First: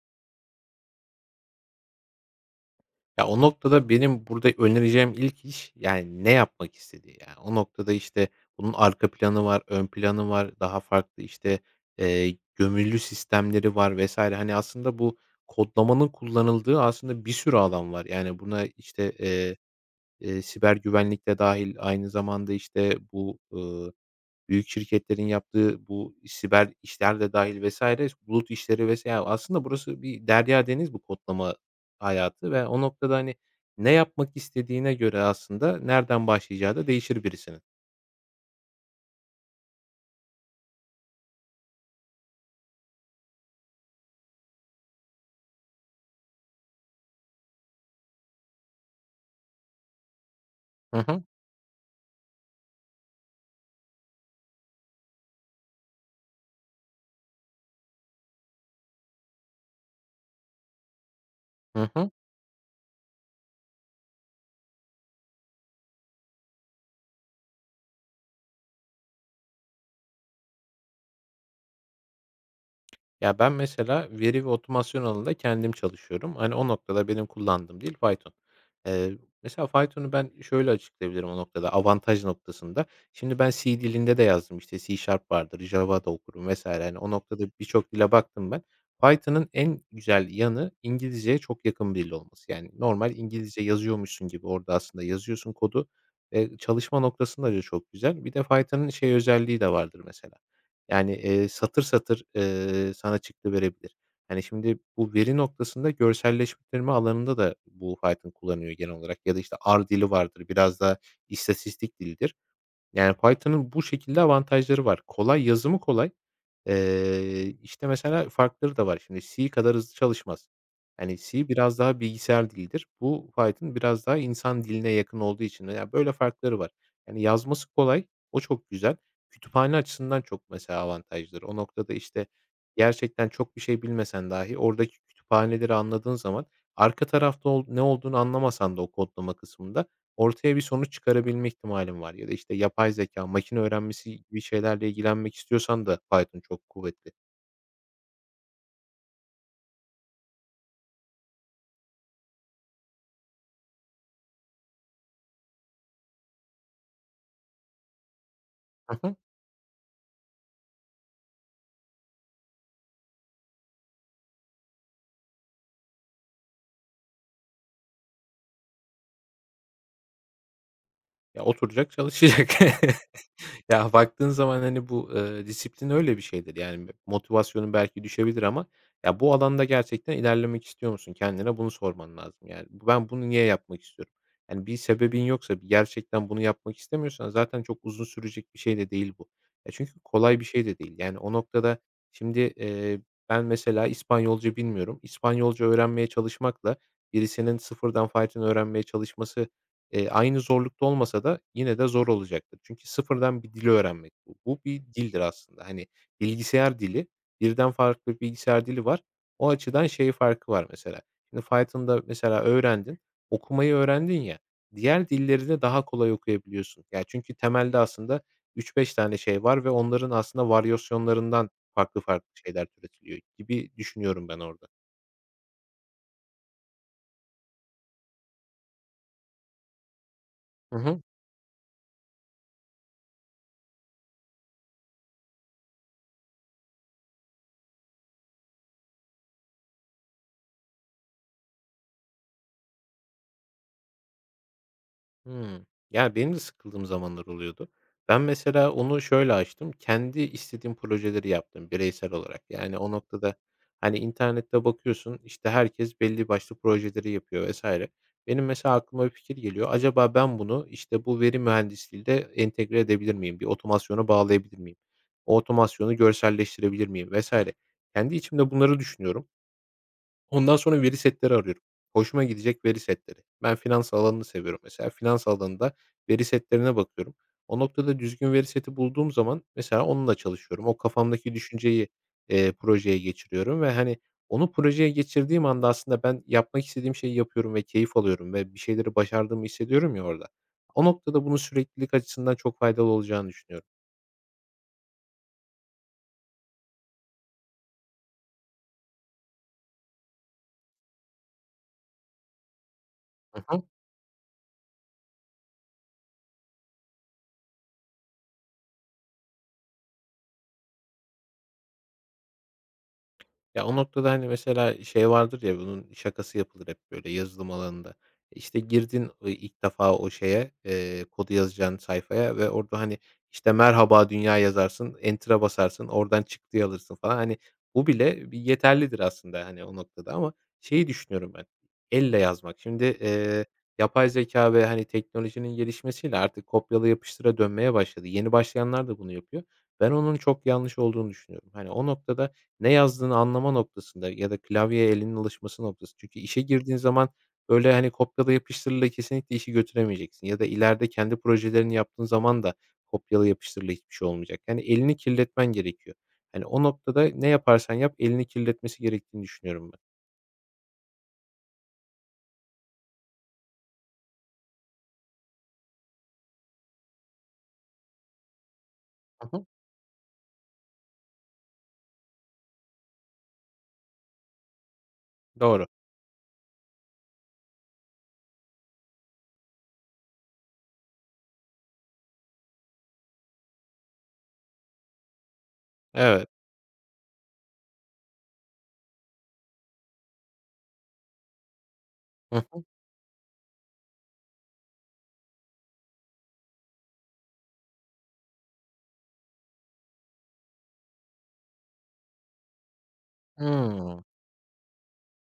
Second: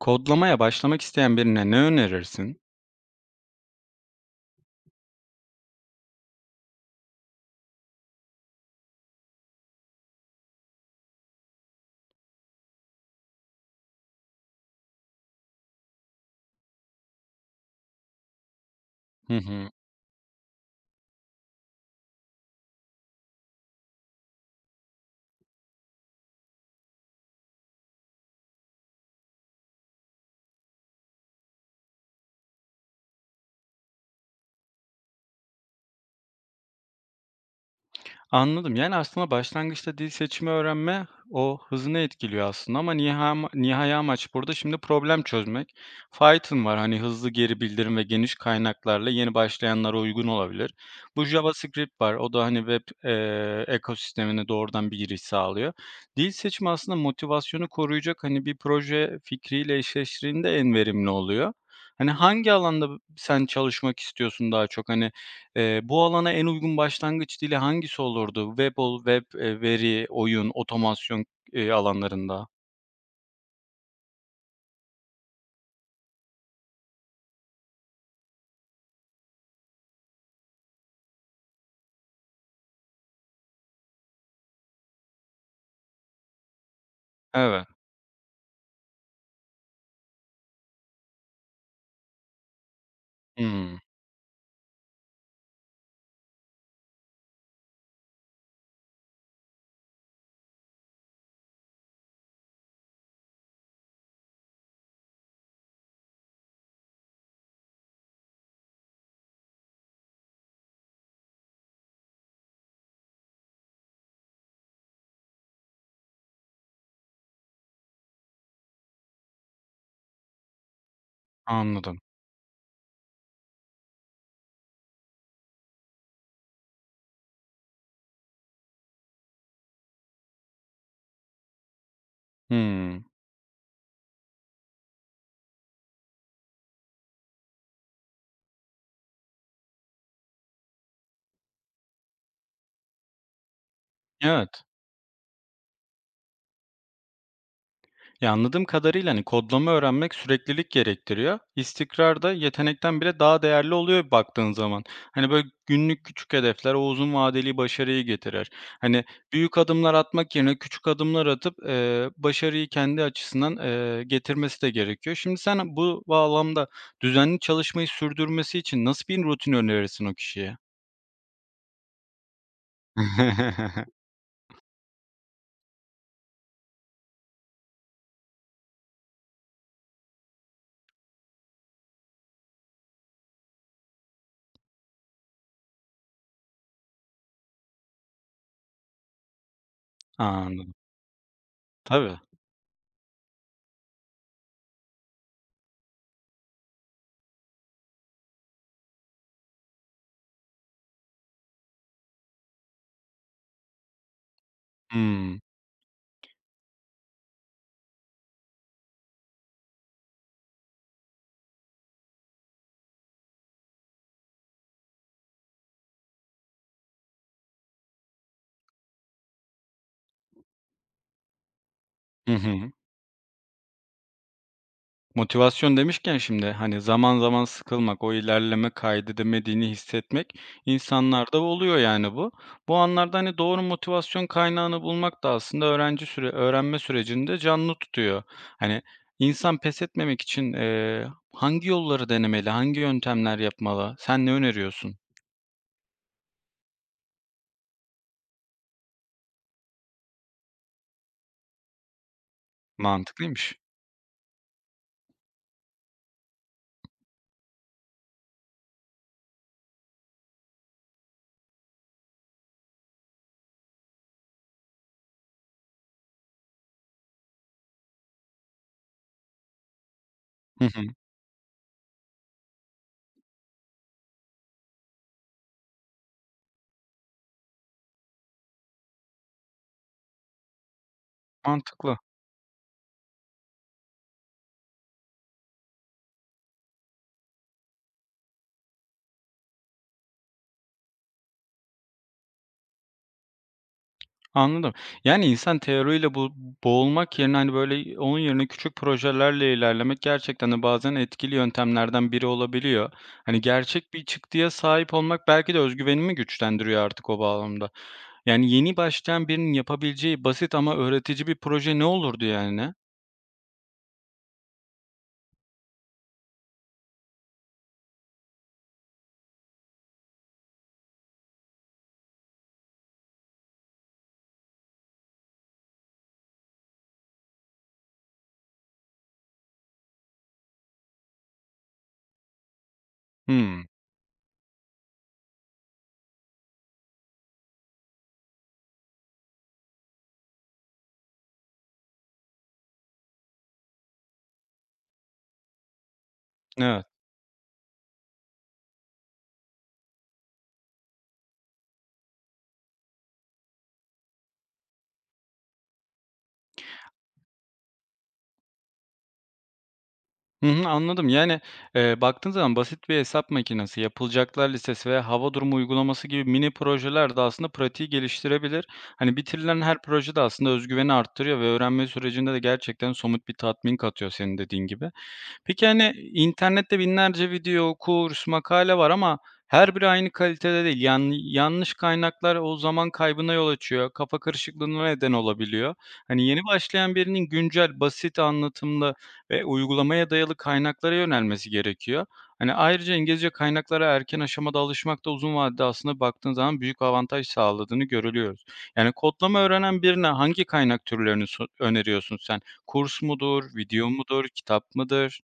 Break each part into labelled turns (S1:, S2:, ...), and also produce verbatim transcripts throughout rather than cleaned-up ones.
S1: Kodlamaya başlamak isteyen birine ne önerirsin?
S2: Ya, o noktada benim burada önereceğim ilk iş, yani, ne yapmak istediği. Yani, o noktada, işte, bunun arka planı var, ön planı var, daha farklı, işte, eee, gömülü sistemleri var vesaire. Hani, aslında bu kodlamanın kullanıldığı aslında bir sürü alan var. Yani, buna, işte,
S1: Hı
S2: eee,
S1: hı.
S2: eee, siber güvenlik de dahil, aynı zamanda, işte, bu, büyük şirketlerin yaptığı bu siber işler de dahil vesaire, bulut işleri vesaire. Ya, aslında burası bir derya deniz bu kodlama hayatı ve o noktada, hani, ne yapmak istediğine göre aslında nereden başlayacağı da değişir birisinin.
S1: Anladım. Yani, aslında başlangıçta dil seçimi öğrenme o hızını etkiliyor aslında ama niha ama nihai amaç burada şimdi problem çözmek. Python var, hani, hızlı geri bildirim ve geniş kaynaklarla yeni başlayanlara uygun olabilir.
S2: Hı hı.
S1: Bu JavaScript var, o da, hani, web, eee, ekosistemine doğrudan bir giriş sağlıyor. Dil seçimi aslında motivasyonu koruyacak, hani, bir proje fikriyle eşleştiğinde en verimli oluyor.
S2: Hı
S1: Hani,
S2: hı.
S1: hangi alanda sen çalışmak istiyorsun daha çok? Hani, Eee, bu alana en uygun başlangıç dili hangisi olurdu? Web ol web, eee, veri, oyun, otomasyon, eee, alanlarında?
S2: Ya, ben mesela veri ve otomasyon alanında kendim çalışıyorum. Hani, o noktada benim kullandığım dil Python. Eee, mesela Python'u ben şöyle açıklayabilirim o noktada, avantaj noktasında. Şimdi ben C dilinde de yazdım, işte, C# Sharp vardır, Java da okurum vesaire. Hani, o noktada
S1: Evet.
S2: birçok dile baktım ben. Python'ın en güzel yanı İngilizceye çok yakın bir dil olması. Yani normal İngilizce
S1: Hımm,
S2: yazıyormuşsun gibi orada aslında yazıyorsun kodu. Eee, çalışma noktasında da çok güzel. Bir de Python'ın şey özelliği de vardır mesela. Yani, eee, satır satır, eee, sana çıktı verebilir. Yani şimdi bu veri noktasında görselleştirme alanında da bu Python kullanıyor genel olarak ya da, işte, R dili vardır, biraz da istatistik dilidir. Yani, Python'ın bu şekilde avantajları var. Kolay, yazımı kolay. Eee, işte, mesela farkları da var. Şimdi C kadar hızlı çalışmaz. Hani, C biraz
S1: anladım.
S2: daha bilgisayar dilidir. Bu Python biraz daha insan diline yakın olduğu için, ya, böyle farkları var. Yani, yazması kolay, o çok güzel. Kütüphane açısından çok mesela avantajdır. O noktada, işte,
S1: Hımm.
S2: gerçekten çok bir şey bilmesen dahi oradaki kütüphaneleri anladığın zaman arka tarafta ol ne olduğunu anlamasan da o kodlama kısmında ortaya bir sonuç çıkarabilme ihtimalin var ya da, işte, yapay zekâ, makine öğrenmesi gibi
S1: Evet.
S2: şeylerle ilgilenmek istiyorsan da Python çok kuvvetli.
S1: Ya, anladığım kadarıyla, hani, kodlama öğrenmek süreklilik gerektiriyor. İstikrar da yetenekten bile daha değerli oluyor baktığın zaman. Hani, böyle, günlük küçük hedefler o uzun vadeli başarıyı getirir.
S2: Hı
S1: Hani,
S2: hı.
S1: büyük adımlar atmak yerine küçük adımlar atıp, eee, başarıyı kendi açısından, eee, getirmesi de gerekiyor. Şimdi sen bu bağlamda düzenli çalışmayı sürdürmesi için nasıl bir rutin önerirsin o kişiye?
S2: Ya, oturacak, çalışacak. Ya, baktığın zaman, hani, bu, eee, disiplin öyle bir şeydir. Yani, motivasyonun belki düşebilir ama ya, bu alanda gerçekten ilerlemek istiyor musun? Kendine bunu sorman lazım. Yani, bu- "Ben bunu niye yapmak istiyorum?" Yani, bir sebebin yoksa, bir gerçekten bunu yapmak istemiyorsan zaten çok uzun sürecek bir şey de değil bu. Ya, çünkü kolay bir şey
S1: Anladım.
S2: de değil. Yani, o noktada
S1: Tabii.
S2: şimdi, eee, ben mesela İspanyolca bilmiyorum. İspanyolca öğrenmeye çalışmakla birisinin sıfırdan Python öğrenmeye çalışması Eee, aynı zorlukta olmasa da yine de zor olacaktır. Çünkü sıfırdan bir dili öğrenmek bu. Bu bir dildir
S1: Hımm.
S2: aslında. Hani, bilgisayar dili, birden farklı bir bilgisayar dili var. O açıdan şey farkı var mesela. Şimdi Python'da mesela öğrendin, okumayı öğrendin ya, diğer dilleri de daha kolay okuyabiliyorsun. Ya, çünkü temelde aslında üç beş tane şey var ve onların aslında varyasyonlarından farklı farklı
S1: Hı
S2: şeyler
S1: hı.
S2: türetiliyor gibi düşünüyorum ben orada.
S1: Motivasyon demişken şimdi hani zaman zaman sıkılmak, o ilerleme kaydedemediğini hissetmek
S2: Hı hı.
S1: insanlarda oluyor yani bu. Bu anlarda hani doğru motivasyon kaynağını bulmak da aslında öğrenci süre öğrenme sürecinde canlı tutuyor. Hani insan pes etmemek için eee, hangi yolları denemeli, hangi yöntemler yapmalı? Sen ne öneriyorsun?
S2: Hımm. Ya, benim de sıkıldığım zamanlar oluyordu. Ben mesela onu şöyle aştım, kendi istediğim projeleri yaptım bireysel olarak. Yani o noktada,
S1: Mantıklıymış.
S2: hani, internette bakıyorsun, işte, herkes belli başlı projeleri yapıyor vesaire. Benim mesela aklıma bir fikir geliyor. Acaba ben bunu, işte, bu veri mühendisliğiyle entegre edebilir miyim? Bir otomasyona bağlayabilir miyim? O otomasyonu görselleştirebilir miyim vesaire. Kendi içimde bunları düşünüyorum. Ondan
S1: Hı hı.
S2: sonra veri setleri arıyorum. Hoşuma gidecek veri setleri. Ben finans alanını seviyorum mesela. Finans alanında veri setlerine bakıyorum. O noktada düzgün veri seti bulduğum zaman mesela onunla çalışıyorum. O kafamdaki düşünceyi,
S1: Mantıklı.
S2: eee, projeye geçiriyorum ve, hani, onu projeye geçirdiğim anda aslında ben yapmak istediğim şeyi yapıyorum ve keyif alıyorum ve bir şeyleri başardığımı hissediyorum ya orada. O noktada bunun süreklilik açısından çok faydalı olacağını düşünüyorum.
S1: Anladım. Yani, insan teoriyle bo boğulmak yerine, hani, böyle, onun yerine küçük projelerle ilerlemek gerçekten de bazen etkili yöntemlerden biri olabiliyor. Hani,
S2: hı.
S1: gerçek bir çıktıya sahip olmak belki de özgüvenimi güvenimi güçlendiriyor artık o bağlamda. Yani, yeni başlayan birinin yapabileceği basit ama öğretici bir proje ne olurdu yani?
S2: Ya, o noktada, hani, mesela şey vardır ya, bunun şakası yapılır hep böyle yazılım alanında. İşte, girdin, eee, ilk defa o şeye, eee, kodu yazacağın sayfaya ve orada, hani, işte, "Merhaba dünya" yazarsın, enter'a basarsın, oradan çıktıyı alırsın falan. Hani, bu bile bir yeterlidir aslında, hani, o noktada ama şeyi düşünüyorum ben, elle yazmak. Şimdi, eee,
S1: Hımm.
S2: yapay zeka ve, hani, teknolojinin gelişmesiyle artık kopyala yapıştıra dönmeye başladı. Yeni başlayanlar da bunu yapıyor. Ben onun çok yanlış olduğunu düşünüyorum. Hani, o noktada ne yazdığını anlama noktasında ya da klavyeye elinin alışması noktası. Çünkü işe girdiğin
S1: Evet.
S2: zaman, böyle, hani, kopyala yapıştırla kesinlikle işi götüremeyeceksin ya da ileride kendi projelerini yaptığın zaman da kopyala yapıştırla hiçbir şey olmayacak. Yani elini kirletmen gerekiyor. Hani, o noktada ne yaparsan yap elini kirletmesi gerektiğini düşünüyorum ben.
S1: Hı hı, anladım. Yani, eee, baktığın zaman basit bir hesap makinesi, yapılacaklar listesi veya hava durumu uygulaması gibi mini projeler de aslında pratiği geliştirebilir. Hani
S2: Hı hı.
S1: bitirilen her proje de aslında özgüveni güveni arttırıyor ve öğrenme sürecinde de gerçekten somut bir tatmin katıyor senin dediğin gibi. Peki,
S2: Doğru.
S1: hani, internette binlerce video, kurs, makale var ama her biri aynı kalitede değil. Yani, yanlış kaynaklar o zaman kaybına yol açıyor, kafa karışıklığına neden olabiliyor. Hani,
S2: Evet.
S1: yeni başlayan birinin güncel, basit anlatımlı ve uygulamaya dayalı kaynaklara yönelmesi gerekiyor.
S2: Hı
S1: Hani,
S2: hı.
S1: ayrıca İngilizce kaynaklara erken aşamada alışmak da uzun vadede aslında baktığın zaman büyük avantaj sağladığını görülüyoruz. Yani, kodlama öğrenen birine hangi kaynak türlerini so öneriyorsun sen? Kurs mudur, video
S2: Hıı.
S1: mudur, kitap mıdır?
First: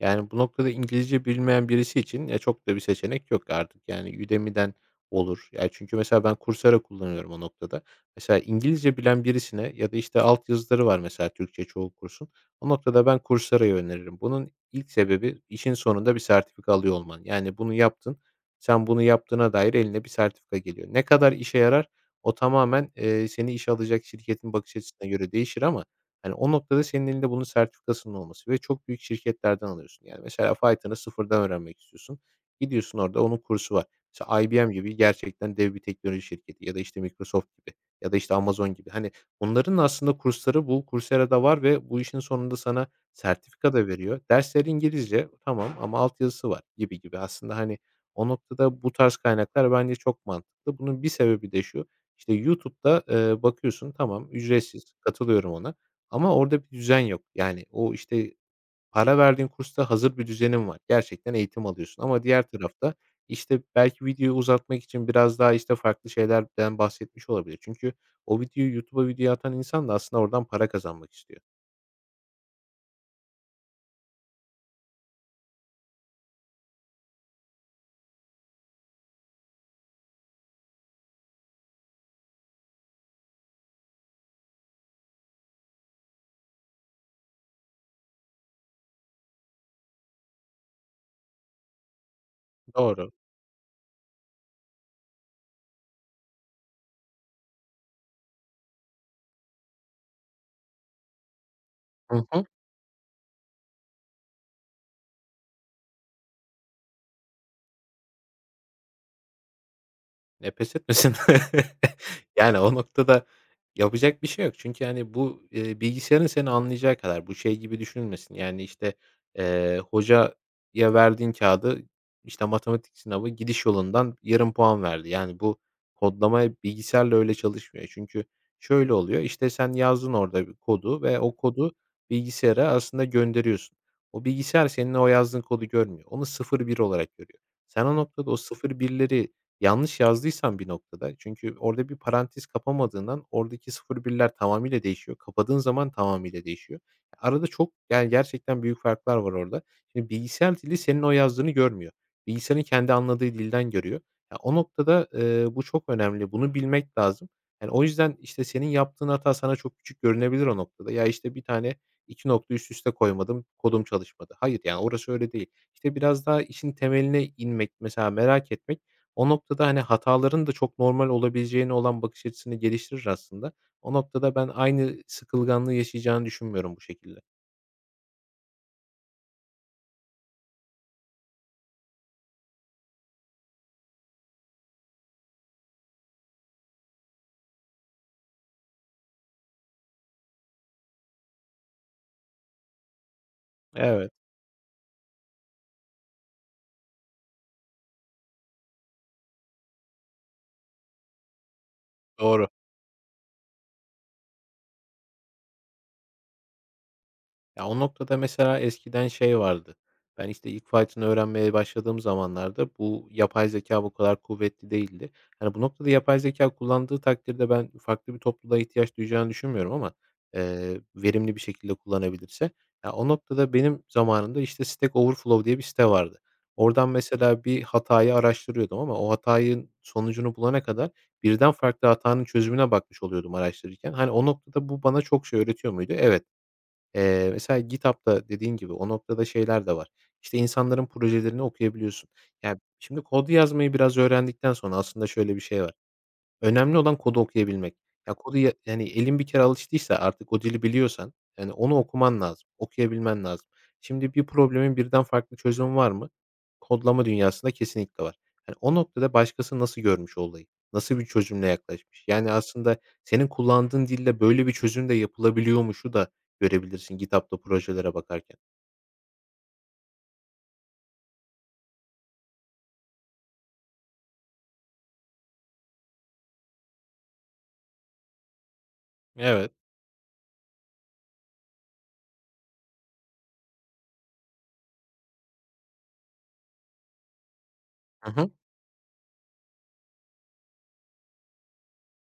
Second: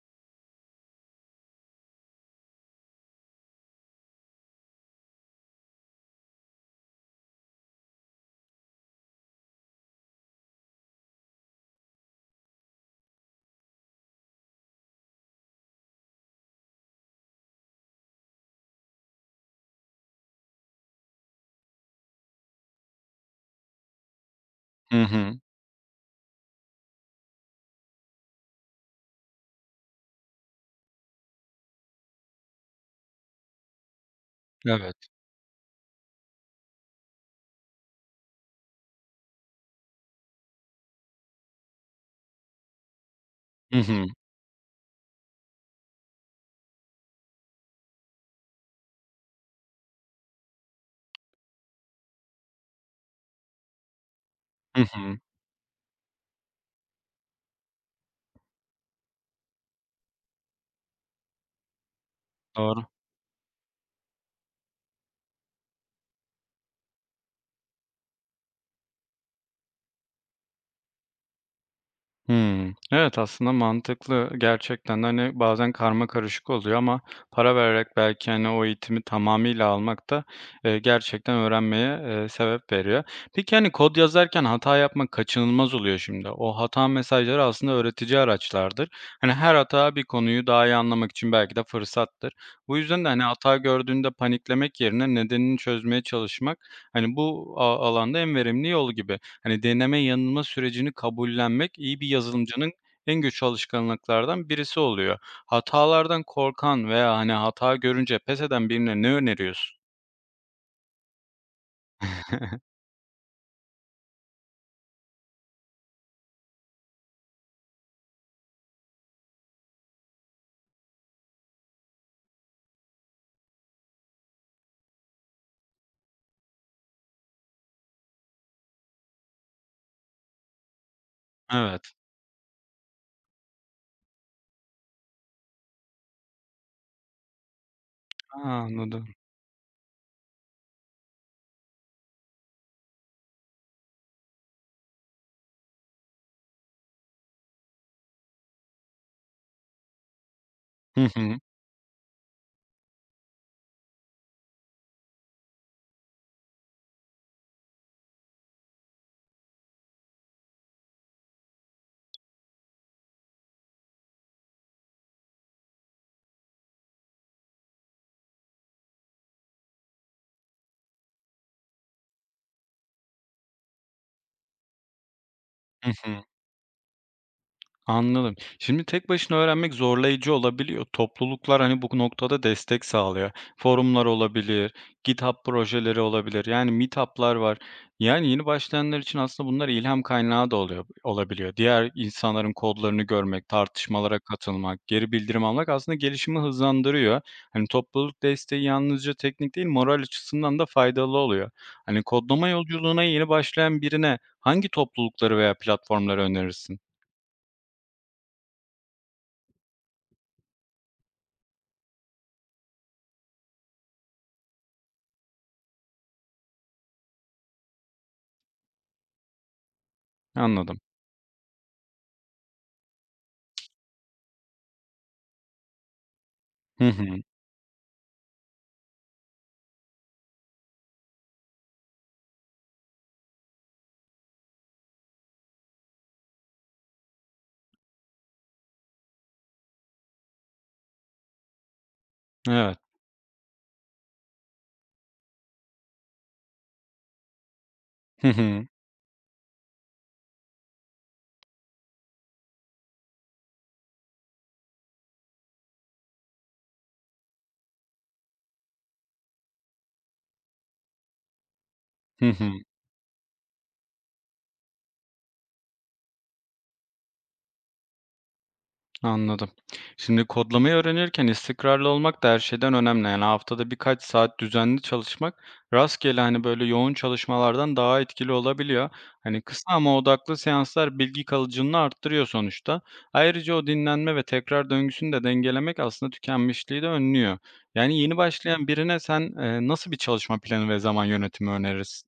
S2: Yani, bu noktada İngilizce bilmeyen birisi için, eee, çok da bir seçenek yok artık. Yani, Udemy'den olur. Yani çünkü mesela ben Coursera kullanıyorum o noktada. Mesela İngilizce bilen birisine ya da, işte, altyazıları var mesela Türkçe çoğu kursun. O noktada ben Coursera'yı öneririm. Bunun ilk sebebi işin sonunda bir sertifika alıyor olman. Yani, bunu yaptın, sen bunu yaptığına dair eline bir sertifika geliyor. Ne kadar işe yarar o tamamen, eee, seni işe alacak şirketin bakış
S1: Hı
S2: açısına göre
S1: hı.
S2: değişir ama. Hani, o noktada senin elinde bunun sertifikasının olması ve çok büyük şirketlerden alıyorsun. Yani, mesela Python'ı sıfırdan öğrenmek istiyorsun. Gidiyorsun orada onun kursu var. İşte, I B M
S1: Evet.
S2: gibi gerçekten dev bir teknoloji şirketi ya da, işte, Microsoft gibi ya da, işte, Amazon gibi. Hani, bunların aslında kursları bu Coursera'da var ve bu işin sonunda sana sertifika
S1: Hı
S2: da
S1: hı.
S2: veriyor. Dersler İngilizce, tamam ama altyazısı var gibi gibi. Aslında, hani, o noktada bu tarz kaynaklar bence çok mantıklı. Bunun bir sebebi de şu, işte, YouTube'da, eee, bakıyorsun, tamam
S1: Hı
S2: ücretsiz,
S1: hı.
S2: katılıyorum ona ama orada bir düzen yok. Yani, o, işte, para verdiğin kursta hazır bir düzenin var. Gerçekten eğitim alıyorsun ama diğer
S1: Doğru.
S2: tarafta, işte, belki videoyu uzatmak için biraz daha, işte, farklı şeylerden bahsetmiş olabilir. Çünkü o videoyu YouTube'a video atan insan da aslında oradan para kazanmak istiyor.
S1: Hımm. Evet, aslında mantıklı. Gerçekten, de. Hani, bazen karma karışık oluyor ama para vererek belki, hani, o eğitimi tamamıyla almak da, eee, gerçekten öğrenmeye, eee, sebep veriyor. Peki, hani, kod yazarken hata yapmak kaçınılmaz oluyor şimdi. O hata mesajları aslında öğretici araçlardır. Hani, her hata bir konuyu daha iyi anlamak için belki de fırsattır. Bu yüzden de,
S2: Doğru.
S1: hani, hata gördüğünde paniklemek yerine nedenini çözmeye çalışmak, hani, bu a alanda en verimli yol gibi. Hani, deneme yanılma sürecini kabullenmek iyi bir
S2: Hı hı.
S1: yazılımcının en güçlü alışkanlıklardan birisi oluyor. Hatalardan korkan veya, hani, hata görünce pes eden birine ne öneriyorsun?
S2: E, pes etmesin. Yani, o noktada yapacak bir şey yok. Çünkü, hani, bu, eee, bilgisayarın seni anlayacağı kadar. Bu şey gibi düşünülmesin. Yani, işte, eee, hocaya verdiğin kağıdı, işte, matematik sınavı gidiş yolundan yarım puan verdi. Yani, bu kodlama bilgisayarla öyle çalışmıyor. Çünkü şöyle oluyor, İşte sen yazdın orada bir kodu ve o kodu
S1: Evet.
S2: bilgisayara aslında gönderiyorsun. O bilgisayar senin o yazdığın kodu görmüyor. Onu sıfır bir olarak görüyor. Sen o noktada o
S1: A,
S2: sıfır
S1: anladım.
S2: birleri. Yanlış yazdıysam bir noktada çünkü orada bir parantez kapamadığından oradaki sıfır birler tamamıyla değişiyor. Kapadığın zaman tamamıyla değişiyor. Arada çok, yani, gerçekten büyük farklar var orada. Şimdi bilgisayar dili
S1: Hı
S2: senin o
S1: hı.
S2: yazdığını görmüyor. Bilgisayarın kendi anladığı dilden görüyor. Ya, o noktada, eee, bu çok önemli. Bunu bilmek lazım. Yani, o yüzden, işte, senin yaptığın hata sana çok küçük görünebilir o noktada. Ya, işte, bir tane iki nokta üst üste koymadım, kodum çalışmadı. Hayır, yani, orası öyle değil. İşte, biraz daha işin temeline inmek, mesela merak etmek o noktada, hani, hataların da çok normal olabileceğine olan bakış açısını geliştirir aslında. O noktada ben aynı sıkılganlığı
S1: Hı hı.
S2: yaşayacağını düşünmüyorum bu şekilde.
S1: Anladım. Şimdi tek başına öğrenmek zorlayıcı olabiliyor. Topluluklar hani bu noktada destek sağlıyor. Forumlar olabilir, GitHub projeleri olabilir. Yani meetup'lar var. Yani yeni başlayanlar için aslında bunlar ilham kaynağı da oluyor, olabiliyor. Diğer insanların kodlarını görmek,
S2: Evet,
S1: tartışmalara katılmak, geri bildirim almak aslında gelişimi hızlandırıyor. Hani topluluk desteği yalnızca teknik değil, moral açısından da faydalı oluyor. Hani kodlama
S2: doğru.
S1: yolculuğuna yeni başlayan birine hangi toplulukları veya platformları önerirsin?
S2: Ya, o noktada mesela eskiden şey vardı. Ben, işte, ilk Python öğrenmeye başladığım zamanlarda bu yapay zeka bu kadar kuvvetli değildi. Hani, bu noktada yapay zeka kullandığı takdirde ben farklı bir topluluğa ihtiyaç duyacağını düşünmüyorum ama,
S1: Anladım.
S2: eee, verimli bir şekilde kullanabilirse. Ya, o noktada benim zamanımda, işte, Stack Overflow diye bir site vardı.
S1: Hı
S2: Oradan
S1: hı.
S2: mesela bir hatayı araştırıyordum ama o hatanın sonucunu bulana kadar birden farklı hatanın çözümüne bakmış oluyordum araştırırken. Hani, o noktada bu bana çok şey öğretiyor muydu? Evet. Eee, mesela GitHub'da dediğin gibi o noktada şeyler de var. İşte, insanların projelerini okuyabiliyorsun. Yani,
S1: Evet.
S2: şimdi kod yazmayı biraz öğrendikten sonra aslında şöyle bir şey var. Önemli olan kodu okuyabilmek. Ya,
S1: Hı
S2: kodu ya
S1: hı.
S2: yani elin bir kere alıştıysa artık o dili biliyorsan, yani, onu okuman lazım, okuyabilmen lazım. Şimdi bir problemin birden farklı çözümü var mı? Kodlama dünyasında kesinlikle var. Yani o noktada başkası nasıl görmüş olayı, nasıl bir çözümle yaklaşmış?
S1: Hı
S2: Yani,
S1: hı.
S2: aslında senin kullandığın dille böyle bir çözüm de yapılabiliyormuşu da görebilirsin GitHub'da projelere bakarken.
S1: Anladım. Şimdi kodlamayı öğrenirken istikrarlı olmak da her şeyden önemli. Yani haftada birkaç saat düzenli çalışmak rastgele hani böyle yoğun çalışmalardan daha etkili olabiliyor. Hani
S2: Evet.
S1: kısa ama odaklı seanslar bilgi kalıcılığını arttırıyor sonuçta. Ayrıca o dinlenme ve tekrar döngüsünü de dengelemek aslında tükenmişliği de önlüyor. Yani
S2: Hı
S1: yeni
S2: hı.
S1: başlayan birine sen e, nasıl bir çalışma planı ve zaman yönetimi önerirsin?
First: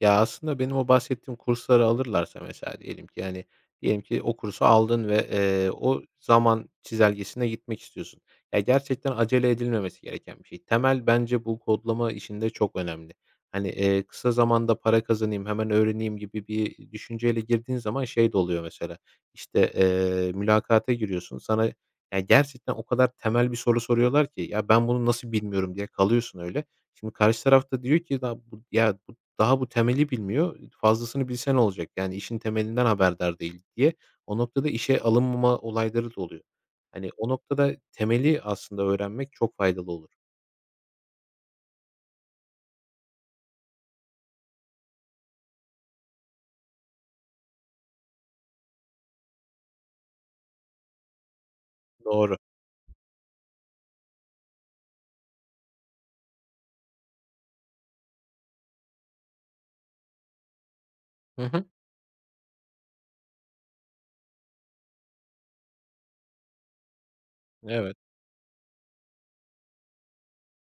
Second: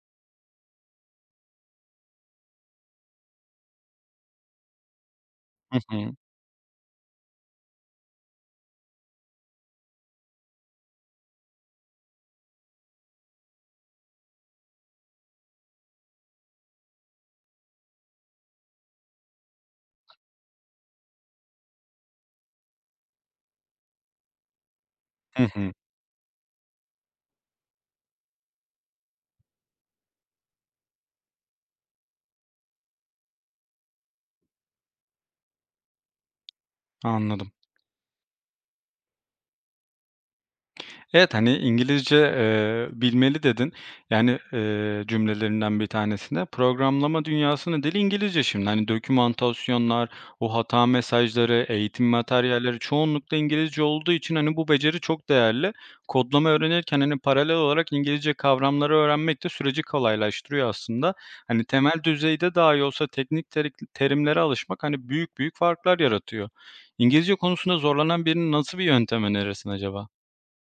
S2: Ya, aslında benim o bahsettiğim kursları alırlarsa mesela diyelim ki, yani diyelim ki o kursu aldın ve, eee,
S1: Hı
S2: o
S1: hı.
S2: zaman çizelgesine gitmek istiyorsun. Ya, gerçekten acele edilmemesi gereken bir şey. Temel bence bu kodlama işinde çok önemli. Hani, eee, kısa zamanda para kazanayım, hemen öğreneyim gibi bir düşünceyle girdiğin zaman şey de oluyor mesela, işte, eee, mülakata giriyorsun. Sana ya, gerçekten o kadar temel bir soru soruyorlar ki, "Ya, ben bunu nasıl
S1: Hı hı.
S2: bilmiyorum?" diye kalıyorsun öyle. Şimdi karşı tarafta diyor ki, "Da bu ya", daha bu temeli bilmiyor. Fazlasını bilse ne olacak? Yani işin temelinden haberdar değil diye o noktada işe alınmama olayları da oluyor. Hani o
S1: Anladım.
S2: noktada temeli aslında öğrenmek çok faydalı olur.
S1: Evet, hani, "İngilizce, eee, bilmeli." dedin. Yani, eee, cümlelerinden bir tanesinde. Programlama dünyasının dili İngilizce şimdi. Hani, dokümantasyonlar, o hata mesajları, eğitim
S2: Doğru.
S1: materyalleri çoğunlukla İngilizce olduğu için, hani, bu beceri çok değerli. Kodlama öğrenirken, hani, paralel olarak İngilizce kavramları öğrenmek de süreci kolaylaştırıyor aslında.
S2: Hı
S1: Hani,
S2: hı.
S1: temel düzeyde dahi olsa teknik terik terimlere alışmak, hani, büyük büyük farklar yaratıyor. İngilizce konusunda
S2: Evet.
S1: zorlanan birinin nasıl bir yöntem önerirsin acaba?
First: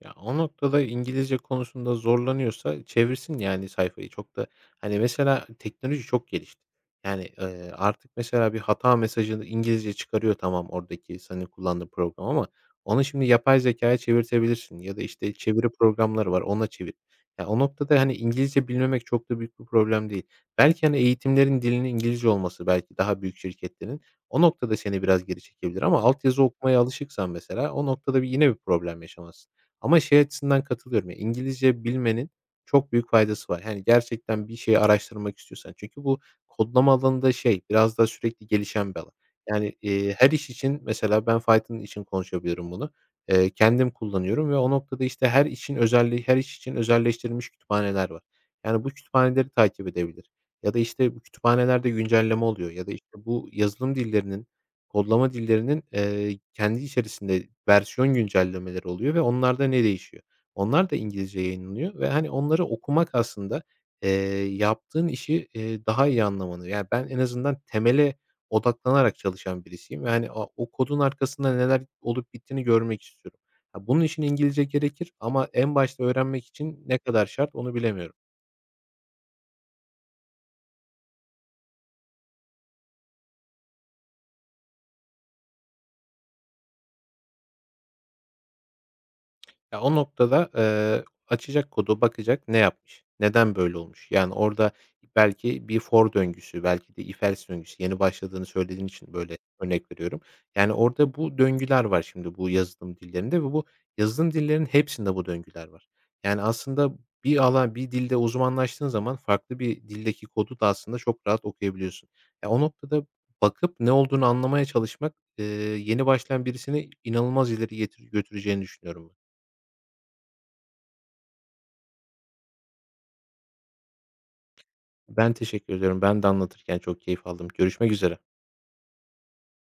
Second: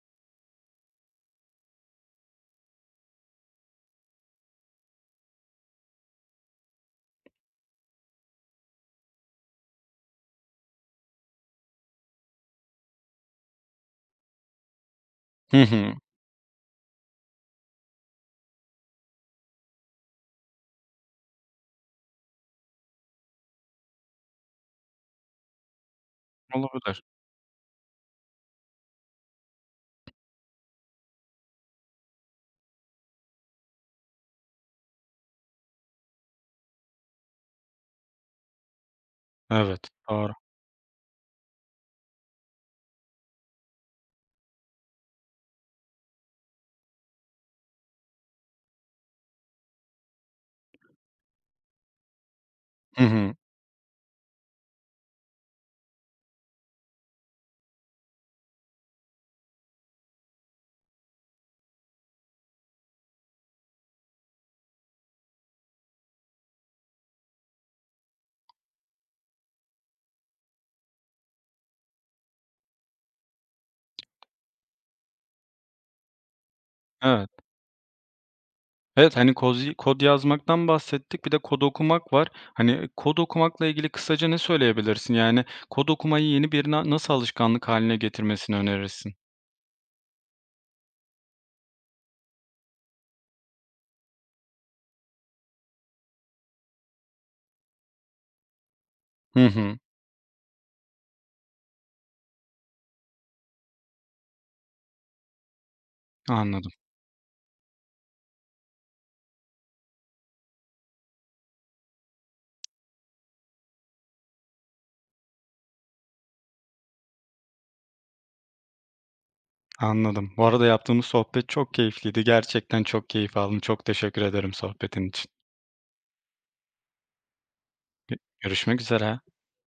S2: Ya, o noktada İngilizce konusunda zorlanıyorsa çevirsin yani sayfayı. Çok da, hani, mesela teknoloji çok gelişti. Yani, eee, artık mesela bir hata mesajını İngilizce çıkarıyor tamam oradaki senin kullandığın program ama onu şimdi yapay zekâya çevirtebilirsin ya da, işte, çeviri programları var, ona çevir. Ya, o noktada, hani, İngilizce bilmemek çok da büyük bir problem değil. Belki, hani, eğitimlerin dilinin İngilizce olması belki daha büyük şirketlerin o noktada seni biraz geri çekebilir ama altyazı okumaya
S1: Olabilir.
S2: alışıksan mesela o noktada bir yine bir problem yaşamazsın. Ama şey açısından katılıyorum ya, İngilizce bilmenin çok büyük faydası var. Yani gerçekten bir şeyi araştırmak istiyorsan. Çünkü bu kodlama alanında şey, biraz daha sürekli gelişen bir alan. Yani,
S1: Evet,
S2: eee, her
S1: doğru.
S2: iş için mesela ben Python için konuşabilirim bunu. Eee, kendim kullanıyorum ve o noktada, işte, her için özelliği her iş için özelleştirilmiş kütüphaneler var. Yani bu kütüphaneleri takip edebilir ya da, işte, bu kütüphanelerde güncelleme oluyor ya da,
S1: Hı
S2: işte,
S1: hı.
S2: bu yazılım dillerinin Kodlama dillerinin, eee, kendi içerisinde versiyon güncellemeleri oluyor ve onlarda ne değişiyor? Onlar da İngilizce yayınlanıyor ve, hani, onları okumak aslında, eee, yaptığın işi, eee, daha iyi anlamanı, yani, ben en azından temele odaklanarak çalışan birisiyim ve, hani, o o kodun arkasında neler olup bittiğini görmek istiyorum. Ha, bunun için İngilizce gerekir ama en başta öğrenmek için ne kadar
S1: Evet.
S2: şart onu bilemiyorum.
S1: Evet, hani, kozi kod yazmaktan bahsettik, bir de kod okumak var. Hani, e, kod okumakla ilgili kısaca ne söyleyebilirsin? Yani, kod okumayı yeni birine nasıl alışkanlık haline getirmesini önerirsin?
S2: Ya, o noktada, eee, açacak kodu, bakacak ne yapmış, neden böyle olmuş? Yani, orada belki bir for döngüsü, belki de if else döngüsü, yeni başladığını söylediğin için böyle
S1: Hı hı.
S2: örnek veriyorum. Yani, orada bu döngüler var şimdi bu yazılım dillerinde ve bu yazılım dillerinin hepsinde bu döngüler var. Yani,
S1: Anladım,
S2: aslında bir alan, bir dilde uzmanlaştığın zaman farklı bir dildeki kodu da aslında çok rahat okuyabiliyorsun. Ya, o noktada bakıp ne olduğunu anlamaya çalışmak, eee, yeni başlayan birisini inanılmaz ileri getir götüreceğini düşünüyorum ben.
S1: anladım. Bu arada yaptığımız sohbet çok keyifliydi. Gerçekten çok keyif aldım. Çok teşekkür ederim sohbetin için.
S2: Ben teşekkür ediyorum. Ben de anlatırken çok keyif aldım. Görüşmek üzere.
S1: Görüşmek üzere.